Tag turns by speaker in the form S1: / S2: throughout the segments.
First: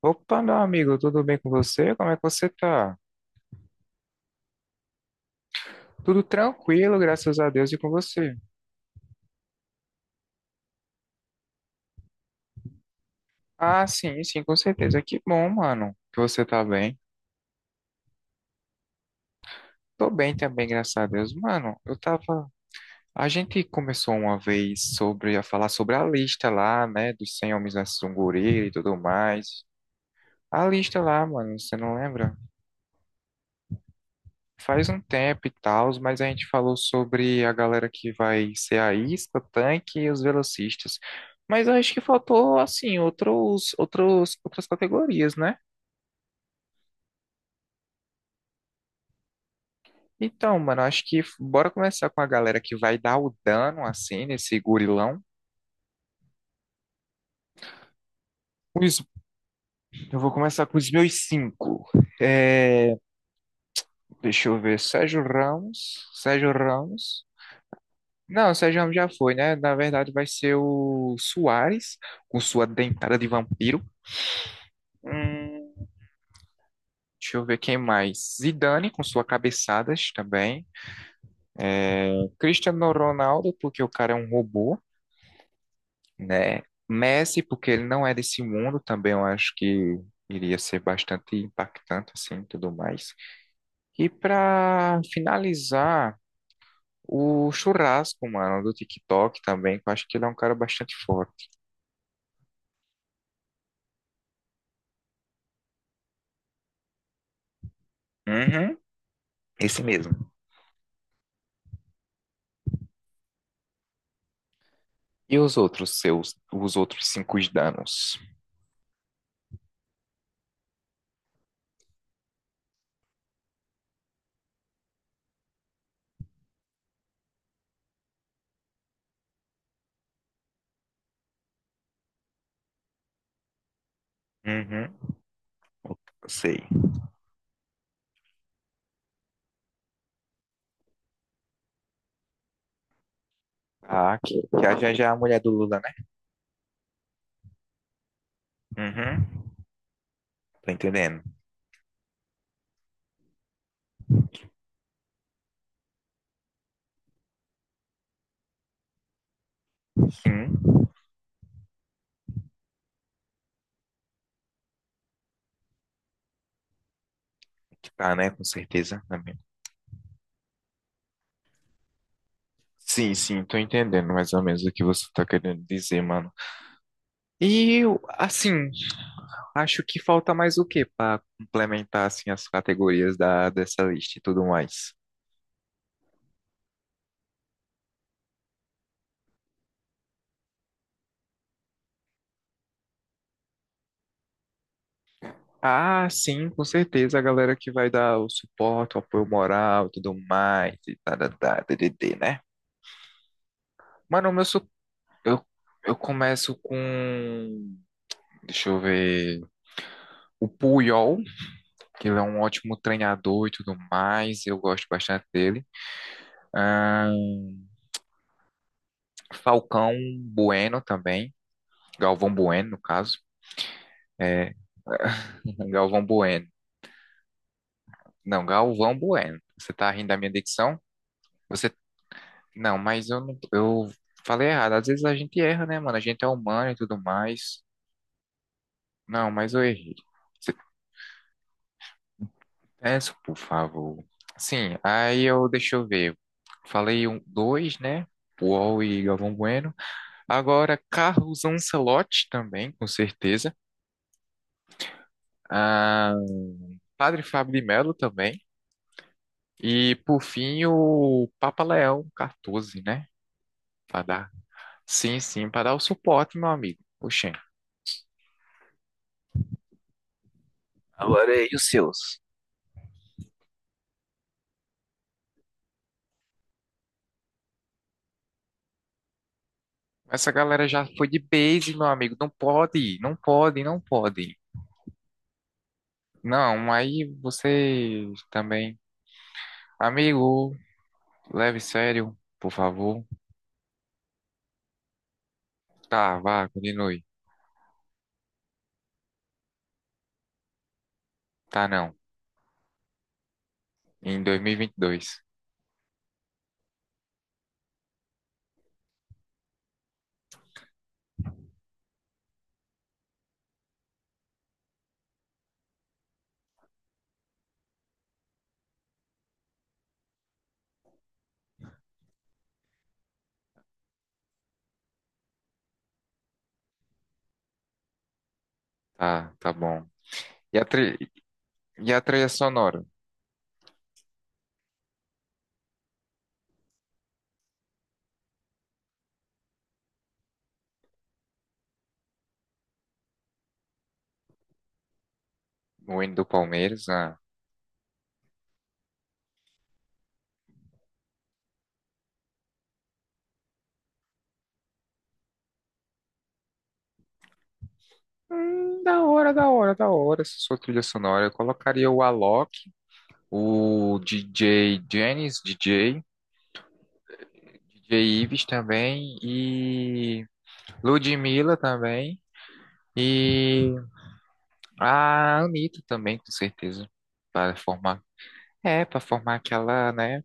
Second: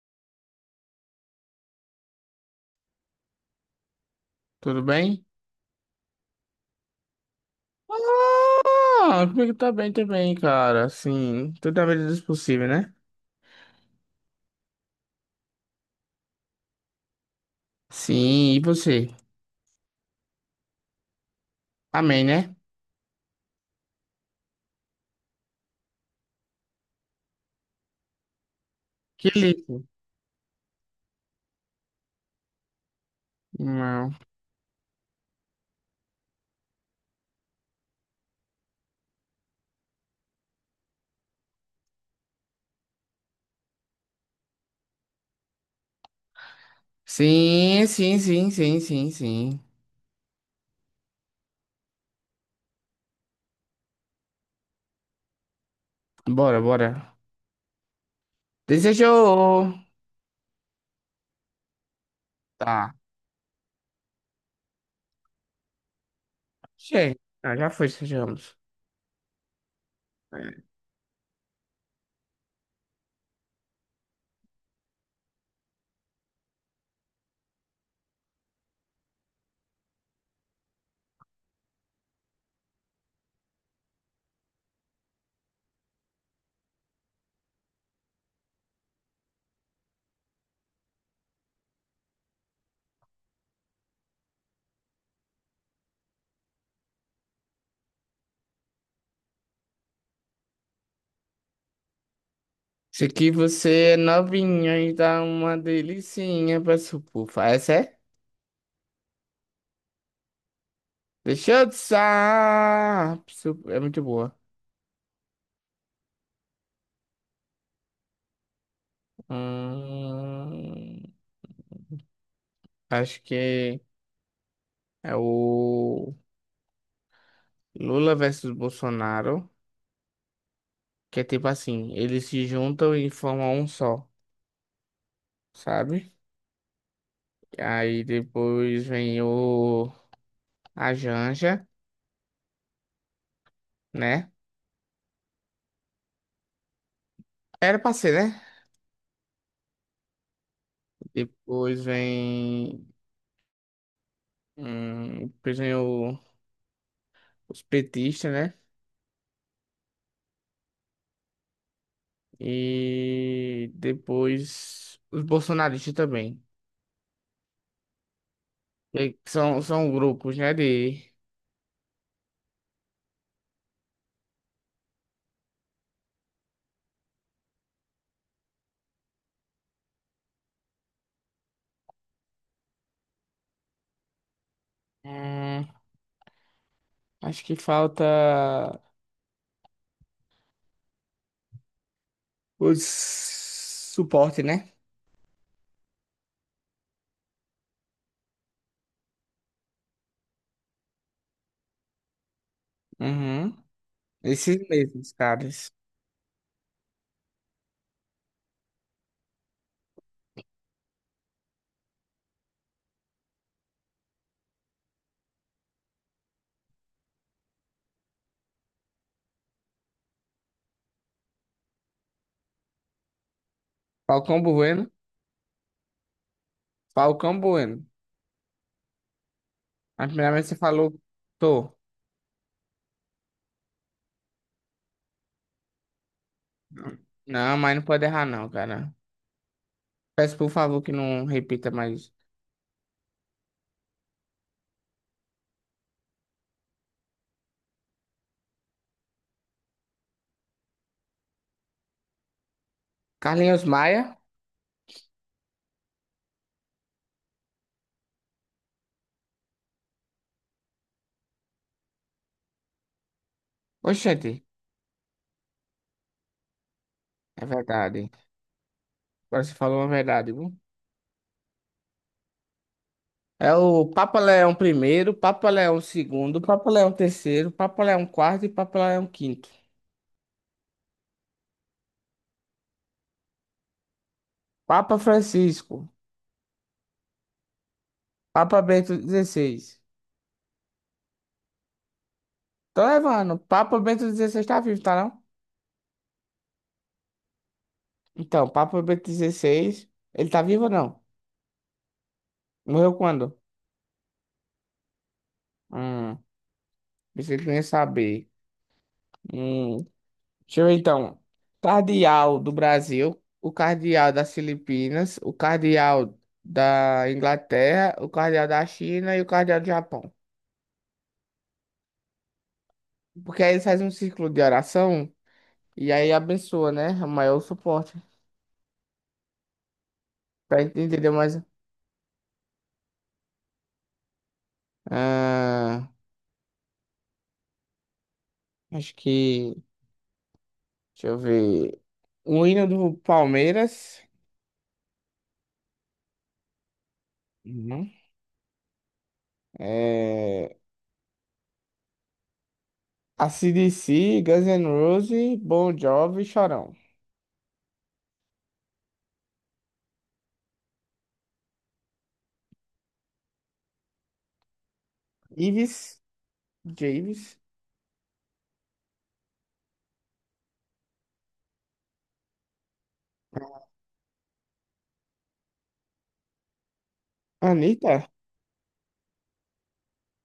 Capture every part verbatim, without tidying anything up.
S1: Opa, meu amigo, tudo bem com você? Como é que você tá?
S2: Tudo bem?
S1: Tudo tranquilo, graças a Deus, e com você?
S2: Ah, comigo tá bem também, cara. Assim, toda a medida do possível, né?
S1: Ah, sim, sim, com certeza. Que bom, mano, que você tá bem.
S2: Sim, e você?
S1: Tô bem também, graças a Deus. Mano, eu
S2: Amém,
S1: tava.
S2: né?
S1: A gente começou uma vez sobre a falar sobre a lista lá, né, dos cem homens versus um gorila e tudo
S2: Que
S1: mais.
S2: lindo.
S1: A lista lá, mano, você não lembra?
S2: Não.
S1: Faz um tempo e tal, mas a gente falou sobre a galera que vai ser a isca, o tanque e os velocistas. Mas eu acho que faltou, assim, outros, outros, outras categorias, né?
S2: Sim, sim, sim, sim, sim, sim.
S1: Então, mano, acho que f- bora começar com a galera que vai dar o dano, assim, nesse gorilão.
S2: Bora, bora.
S1: Os-
S2: Desejou.
S1: eu vou começar com os meus cinco. É,
S2: Tá.
S1: deixa eu ver, Sérgio Ramos, Sérgio
S2: Cheio.
S1: Ramos.
S2: Ah, já foi,
S1: Não, o
S2: desejamos.
S1: Sérgio Ramos já foi, né? Na verdade, vai ser o Soares, com sua dentada de vampiro. Hum, Deixa eu ver quem mais. Zidane com suas cabeçadas também. O Cristiano Ronaldo, porque o cara é um robô, né? Messi, porque ele não é desse mundo, também eu acho que iria ser bastante impactante, assim, tudo mais. E para finalizar, o Churrasco, mano, do TikTok também, que eu acho que ele é um cara bastante forte.
S2: se aqui você é novinha e dá uma delicinha pra supufa. Essa é?
S1: Uhum, esse mesmo.
S2: Deixa eu dançar. Su- É muito boa.
S1: E os outros seus, os outros cinco danos?
S2: Hum. Acho que é o Lula versus Bolsonaro, que é tipo assim, eles se juntam e formam um só,
S1: Uhum,
S2: sabe?
S1: sei.
S2: Aí depois vem o a Janja,
S1: Ah,
S2: né?
S1: que, que a Janja é a mulher do Lula, né?
S2: Era pra ser, né?
S1: Uhum, tô entendendo.
S2: Depois vem, hum, depois vem o- os petistas, né?
S1: Sim,
S2: E depois os bolsonaristas também.
S1: que tá, né? Com certeza. Na
S2: E
S1: minha...
S2: são, são grupos, né? De,
S1: Sim, sim, tô entendendo mais ou menos o que você tá querendo dizer, mano. E eu, assim, acho que falta mais o quê para complementar, assim, as categorias da, dessa lista e tudo mais?
S2: hum, Acho que falta. Os suporte, né?
S1: Ah, sim, com certeza, a galera que vai dar o suporte, o apoio moral e tudo mais, e tá, tá, tá, tdd, né?
S2: Uhum.
S1: Mano, o meu
S2: Esses
S1: su-
S2: mesmos,
S1: eu,
S2: caras.
S1: eu começo com, deixa eu ver, o Puyol, que ele é um ótimo treinador e tudo mais, eu gosto bastante dele. Ahn, Falcão Bueno também, Galvão Bueno, no caso,
S2: Falcão
S1: é,
S2: Bueno.
S1: Galvão Bueno,
S2: Falcão Bueno.
S1: não, Galvão Bueno, você tá
S2: A
S1: rindo da minha
S2: primeira vez que você
S1: dicção?
S2: falou,
S1: Você...
S2: tô.
S1: Não, mas eu não, eu falei errado. Às vezes a gente erra, né, mano? A gente é humano e tudo
S2: Não,
S1: mais.
S2: mas não pode errar, não, cara.
S1: Não, mas eu errei.
S2: Peço por
S1: Você...
S2: favor que não repita mais.
S1: Peço, por favor. Sim, aí eu, deixa eu ver. Falei um, dois, né? Paul e Galvão Bueno. Agora, Carlos Ancelotti também, com certeza.
S2: Carlinhos Maia.
S1: Ah, Padre Fábio de Melo também. E, por fim, o Papa Leão quatorze, né? Pra
S2: Oxente,
S1: dar. Sim, sim, para dar o suporte, meu amigo. Oxê.
S2: é verdade. Agora você falou uma verdade, viu?
S1: Agora e os seus?
S2: É o Papa Leão primeiro, Papa Leão segundo, Papa Leão terceiro, Papa Leão quarto e Papa Leão quinto.
S1: Essa galera já foi de base, meu amigo. Não pode, não pode, não pode.
S2: Papa Francisco,
S1: Não, aí você
S2: Papa
S1: também.
S2: Bento dezesseis.
S1: Amigo, leve sério, por
S2: Tô
S1: favor.
S2: levando. Papa Bento dezesseis tá vivo, tá não?
S1: Tá, vá, continue.
S2: Então, Papa Bento dezesseis, ele tá vivo ou não?
S1: Tá, não.
S2: Morreu quando?
S1: Em dois mil e e vinte e dois.
S2: Hum, Pensei que não ia saber. Hum, Deixa eu ver então. Cardeal do Brasil, o cardeal das Filipinas, o cardeal da Inglaterra, o cardeal da China e o cardeal do Japão. Porque aí eles fazem um círculo de oração e aí abençoa, né? O maior suporte.
S1: Tá, tá bom. E
S2: Pra
S1: a
S2: gente
S1: tri...
S2: entender mais.
S1: e a trilha sonora?
S2: Ah, acho que. Deixa eu ver. O hino do Palmeiras.
S1: O hino do Palmeiras? Ah.
S2: Uhum. É... A C/D C, Guns N' Roses, Bon Jovi, Chorão.
S1: Hum, da hora, da hora, da hora. Essa sua trilha sonora. Eu colocaria o Alok, o D J Janis,
S2: Ives,
S1: D J,
S2: Javes,
S1: D J Ives também e. Ludmilla também. E a Anitta também, com certeza. Para
S2: Anitta.
S1: formar. É, para formar aquela, né?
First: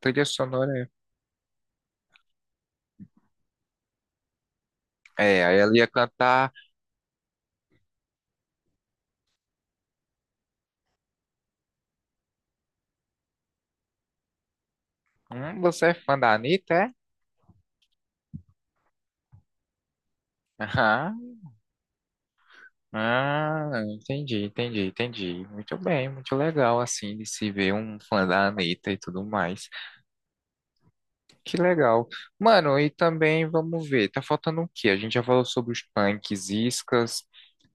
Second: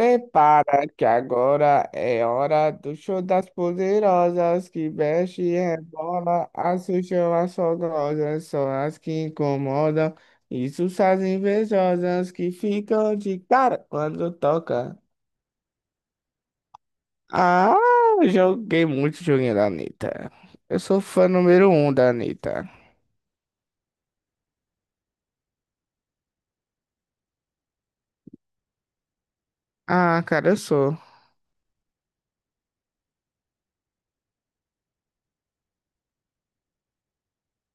S1: Trilha sonora.
S2: que agora é hora do show das poderosas, que mexe
S1: É,
S2: e
S1: aí ela ia
S2: rebola,
S1: cantar.
S2: assustam as fogosas, são as que incomodam, isso as invejosas que ficam de cara quando toca.
S1: Hum, você é fã da Anitta, é?
S2: Ah, eu joguei muito joguinho da Anitta. Eu sou fã
S1: Aham.
S2: número um da Anitta.
S1: Ah, entendi, entendi, entendi. Muito bem, muito legal, assim, de se ver um fã da Anitta e tudo mais.
S2: Ah, cara, eu sou.
S1: Que legal. Mano, e também, vamos ver, tá faltando o quê? A gente já falou sobre os punks, iscas,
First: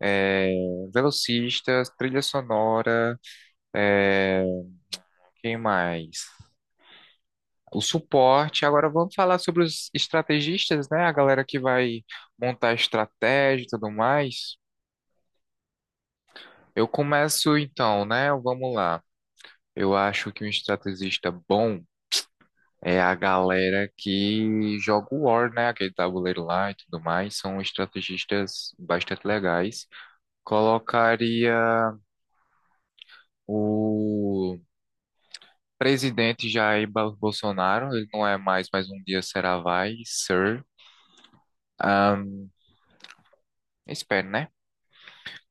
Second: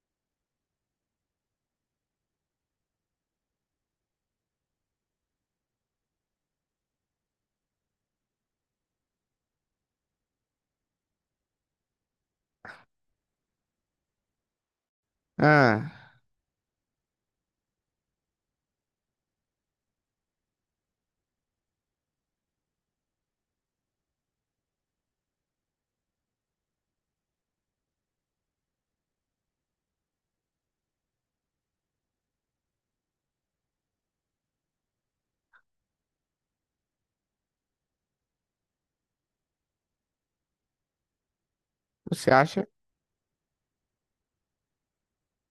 S1: é, velocistas, trilha sonora. É, quem mais? O suporte. Agora vamos falar sobre os estrategistas, né? A galera que vai montar estratégia e tudo mais.
S2: Ah,
S1: Eu começo então, né? Vamos lá. Eu acho que um estrategista bom é a galera que joga o War, né? Aquele tabuleiro lá e tudo mais. São estrategistas bastante legais. Colocaria o presidente Jair Bolsonaro. Ele não é mais, mas um dia será vai, sir.
S2: você acha?
S1: Espero, né?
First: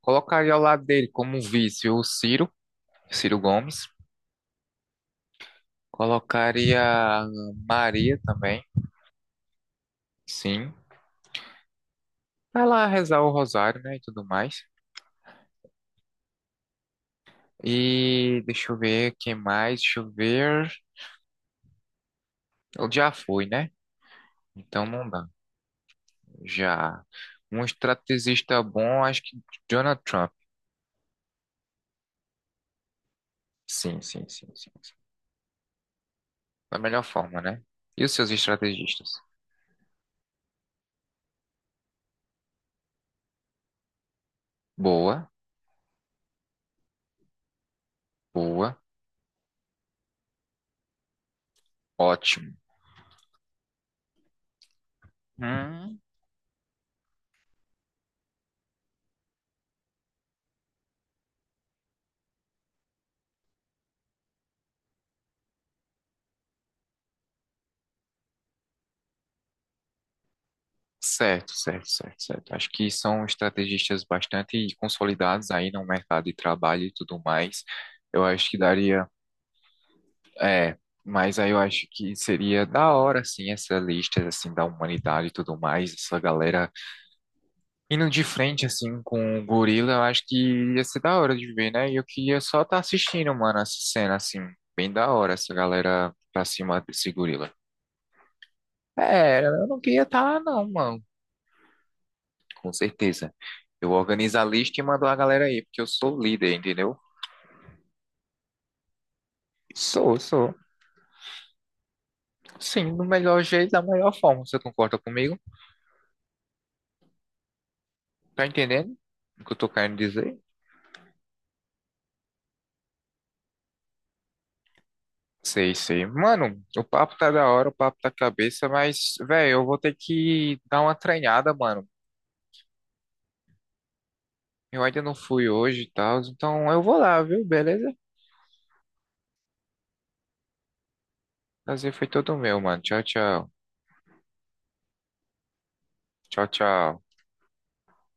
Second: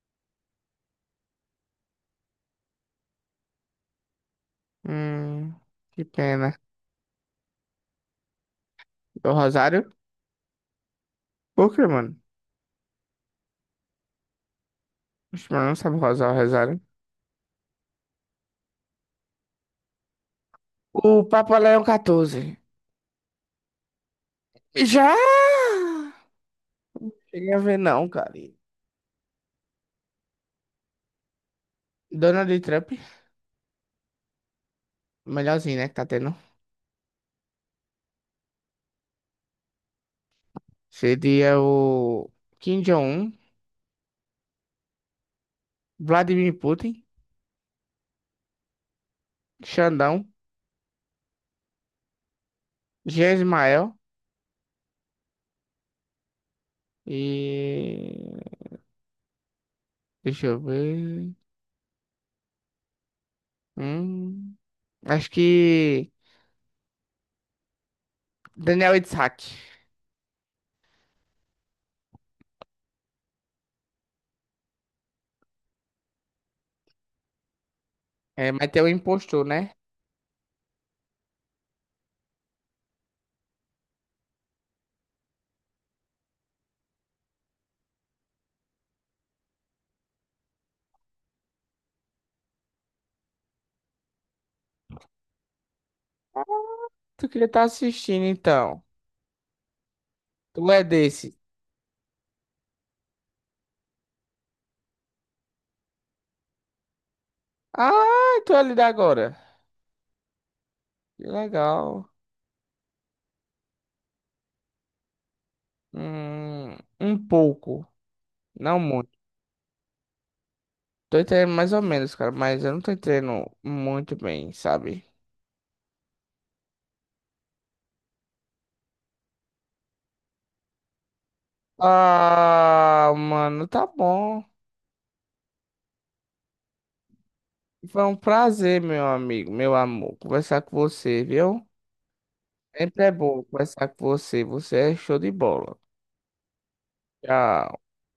S1: Colocaria ao lado dele como um vice o Ciro, Ciro Gomes.
S2: Hum, que pena.
S1: Colocaria a Maria também,
S2: Do Rosário?
S1: sim.
S2: Por que, mano?
S1: Pra lá rezar o rosário, né? E tudo mais.
S2: Oxe, mano, não sabe rosar o Rosário.
S1: E deixa eu ver quem mais. Deixa eu ver.
S2: O Papa Leão quatorze.
S1: Ele já foi, né? Então não
S2: Já!
S1: dá. Já.
S2: Cheguei a
S1: Um
S2: ver não, cara.
S1: estrategista bom, acho que Donald Trump.
S2: Donald Trump,
S1: Sim, sim, sim, sim, sim.
S2: melhorzinho, né, que tá tendo.
S1: Da melhor forma, né? E os seus estrategistas?
S2: Seria o Kim Jong-un,
S1: Boa,
S2: Vladimir Putin,
S1: boa,
S2: Xandão,
S1: ótimo.
S2: Jean Ismael
S1: Hum,
S2: e... Deixa eu ver. Hum, Acho que Daniel Itzhak.
S1: Certo, certo, certo, certo. Acho que são estrategistas bastante consolidados aí no mercado de trabalho e tudo mais. Eu acho
S2: É,
S1: que
S2: mas tem um
S1: daria,
S2: impostor, né?
S1: é, mas aí eu acho que seria da hora, assim, essa lista, assim, da humanidade e tudo mais, essa galera indo de frente, assim, com o gorila, eu acho que ia ser da hora de ver, né? E eu queria só estar assistindo, mano, essa cena, assim, bem da hora, essa galera
S2: Ah,
S1: pra cima desse
S2: tu queria
S1: gorila.
S2: estar assistindo, então.
S1: É, eu não queria estar lá não,
S2: Tu é
S1: mano.
S2: desse.
S1: Com certeza. Eu organizo a lista e mando a galera aí, porque eu sou líder, entendeu?
S2: Ah, tu é ali da agora.
S1: Sou, sou.
S2: Que legal.
S1: Sim, do melhor jeito, da melhor forma. Você concorda comigo?
S2: Hum, um pouco.
S1: Tá
S2: Não
S1: entendendo
S2: muito.
S1: o que eu tô querendo dizer?
S2: Tô entendendo mais ou menos, cara. Mas eu não tô entendendo muito bem, sabe?
S1: Sei, sei. Mano, o papo tá da hora, o papo tá cabeça, mas, velho, eu vou ter que dar uma treinada, mano.
S2: Ah, mano, tá bom.
S1: Eu ainda não fui hoje e tal, então eu vou lá, viu? Beleza?
S2: Foi um prazer, meu amigo, meu amor, conversar com você, viu?
S1: Prazer foi todo meu, mano. Tchau,
S2: Sempre é bom
S1: tchau.
S2: conversar com você. Você é show de bola.
S1: Tchau, tchau.
S2: Tchau.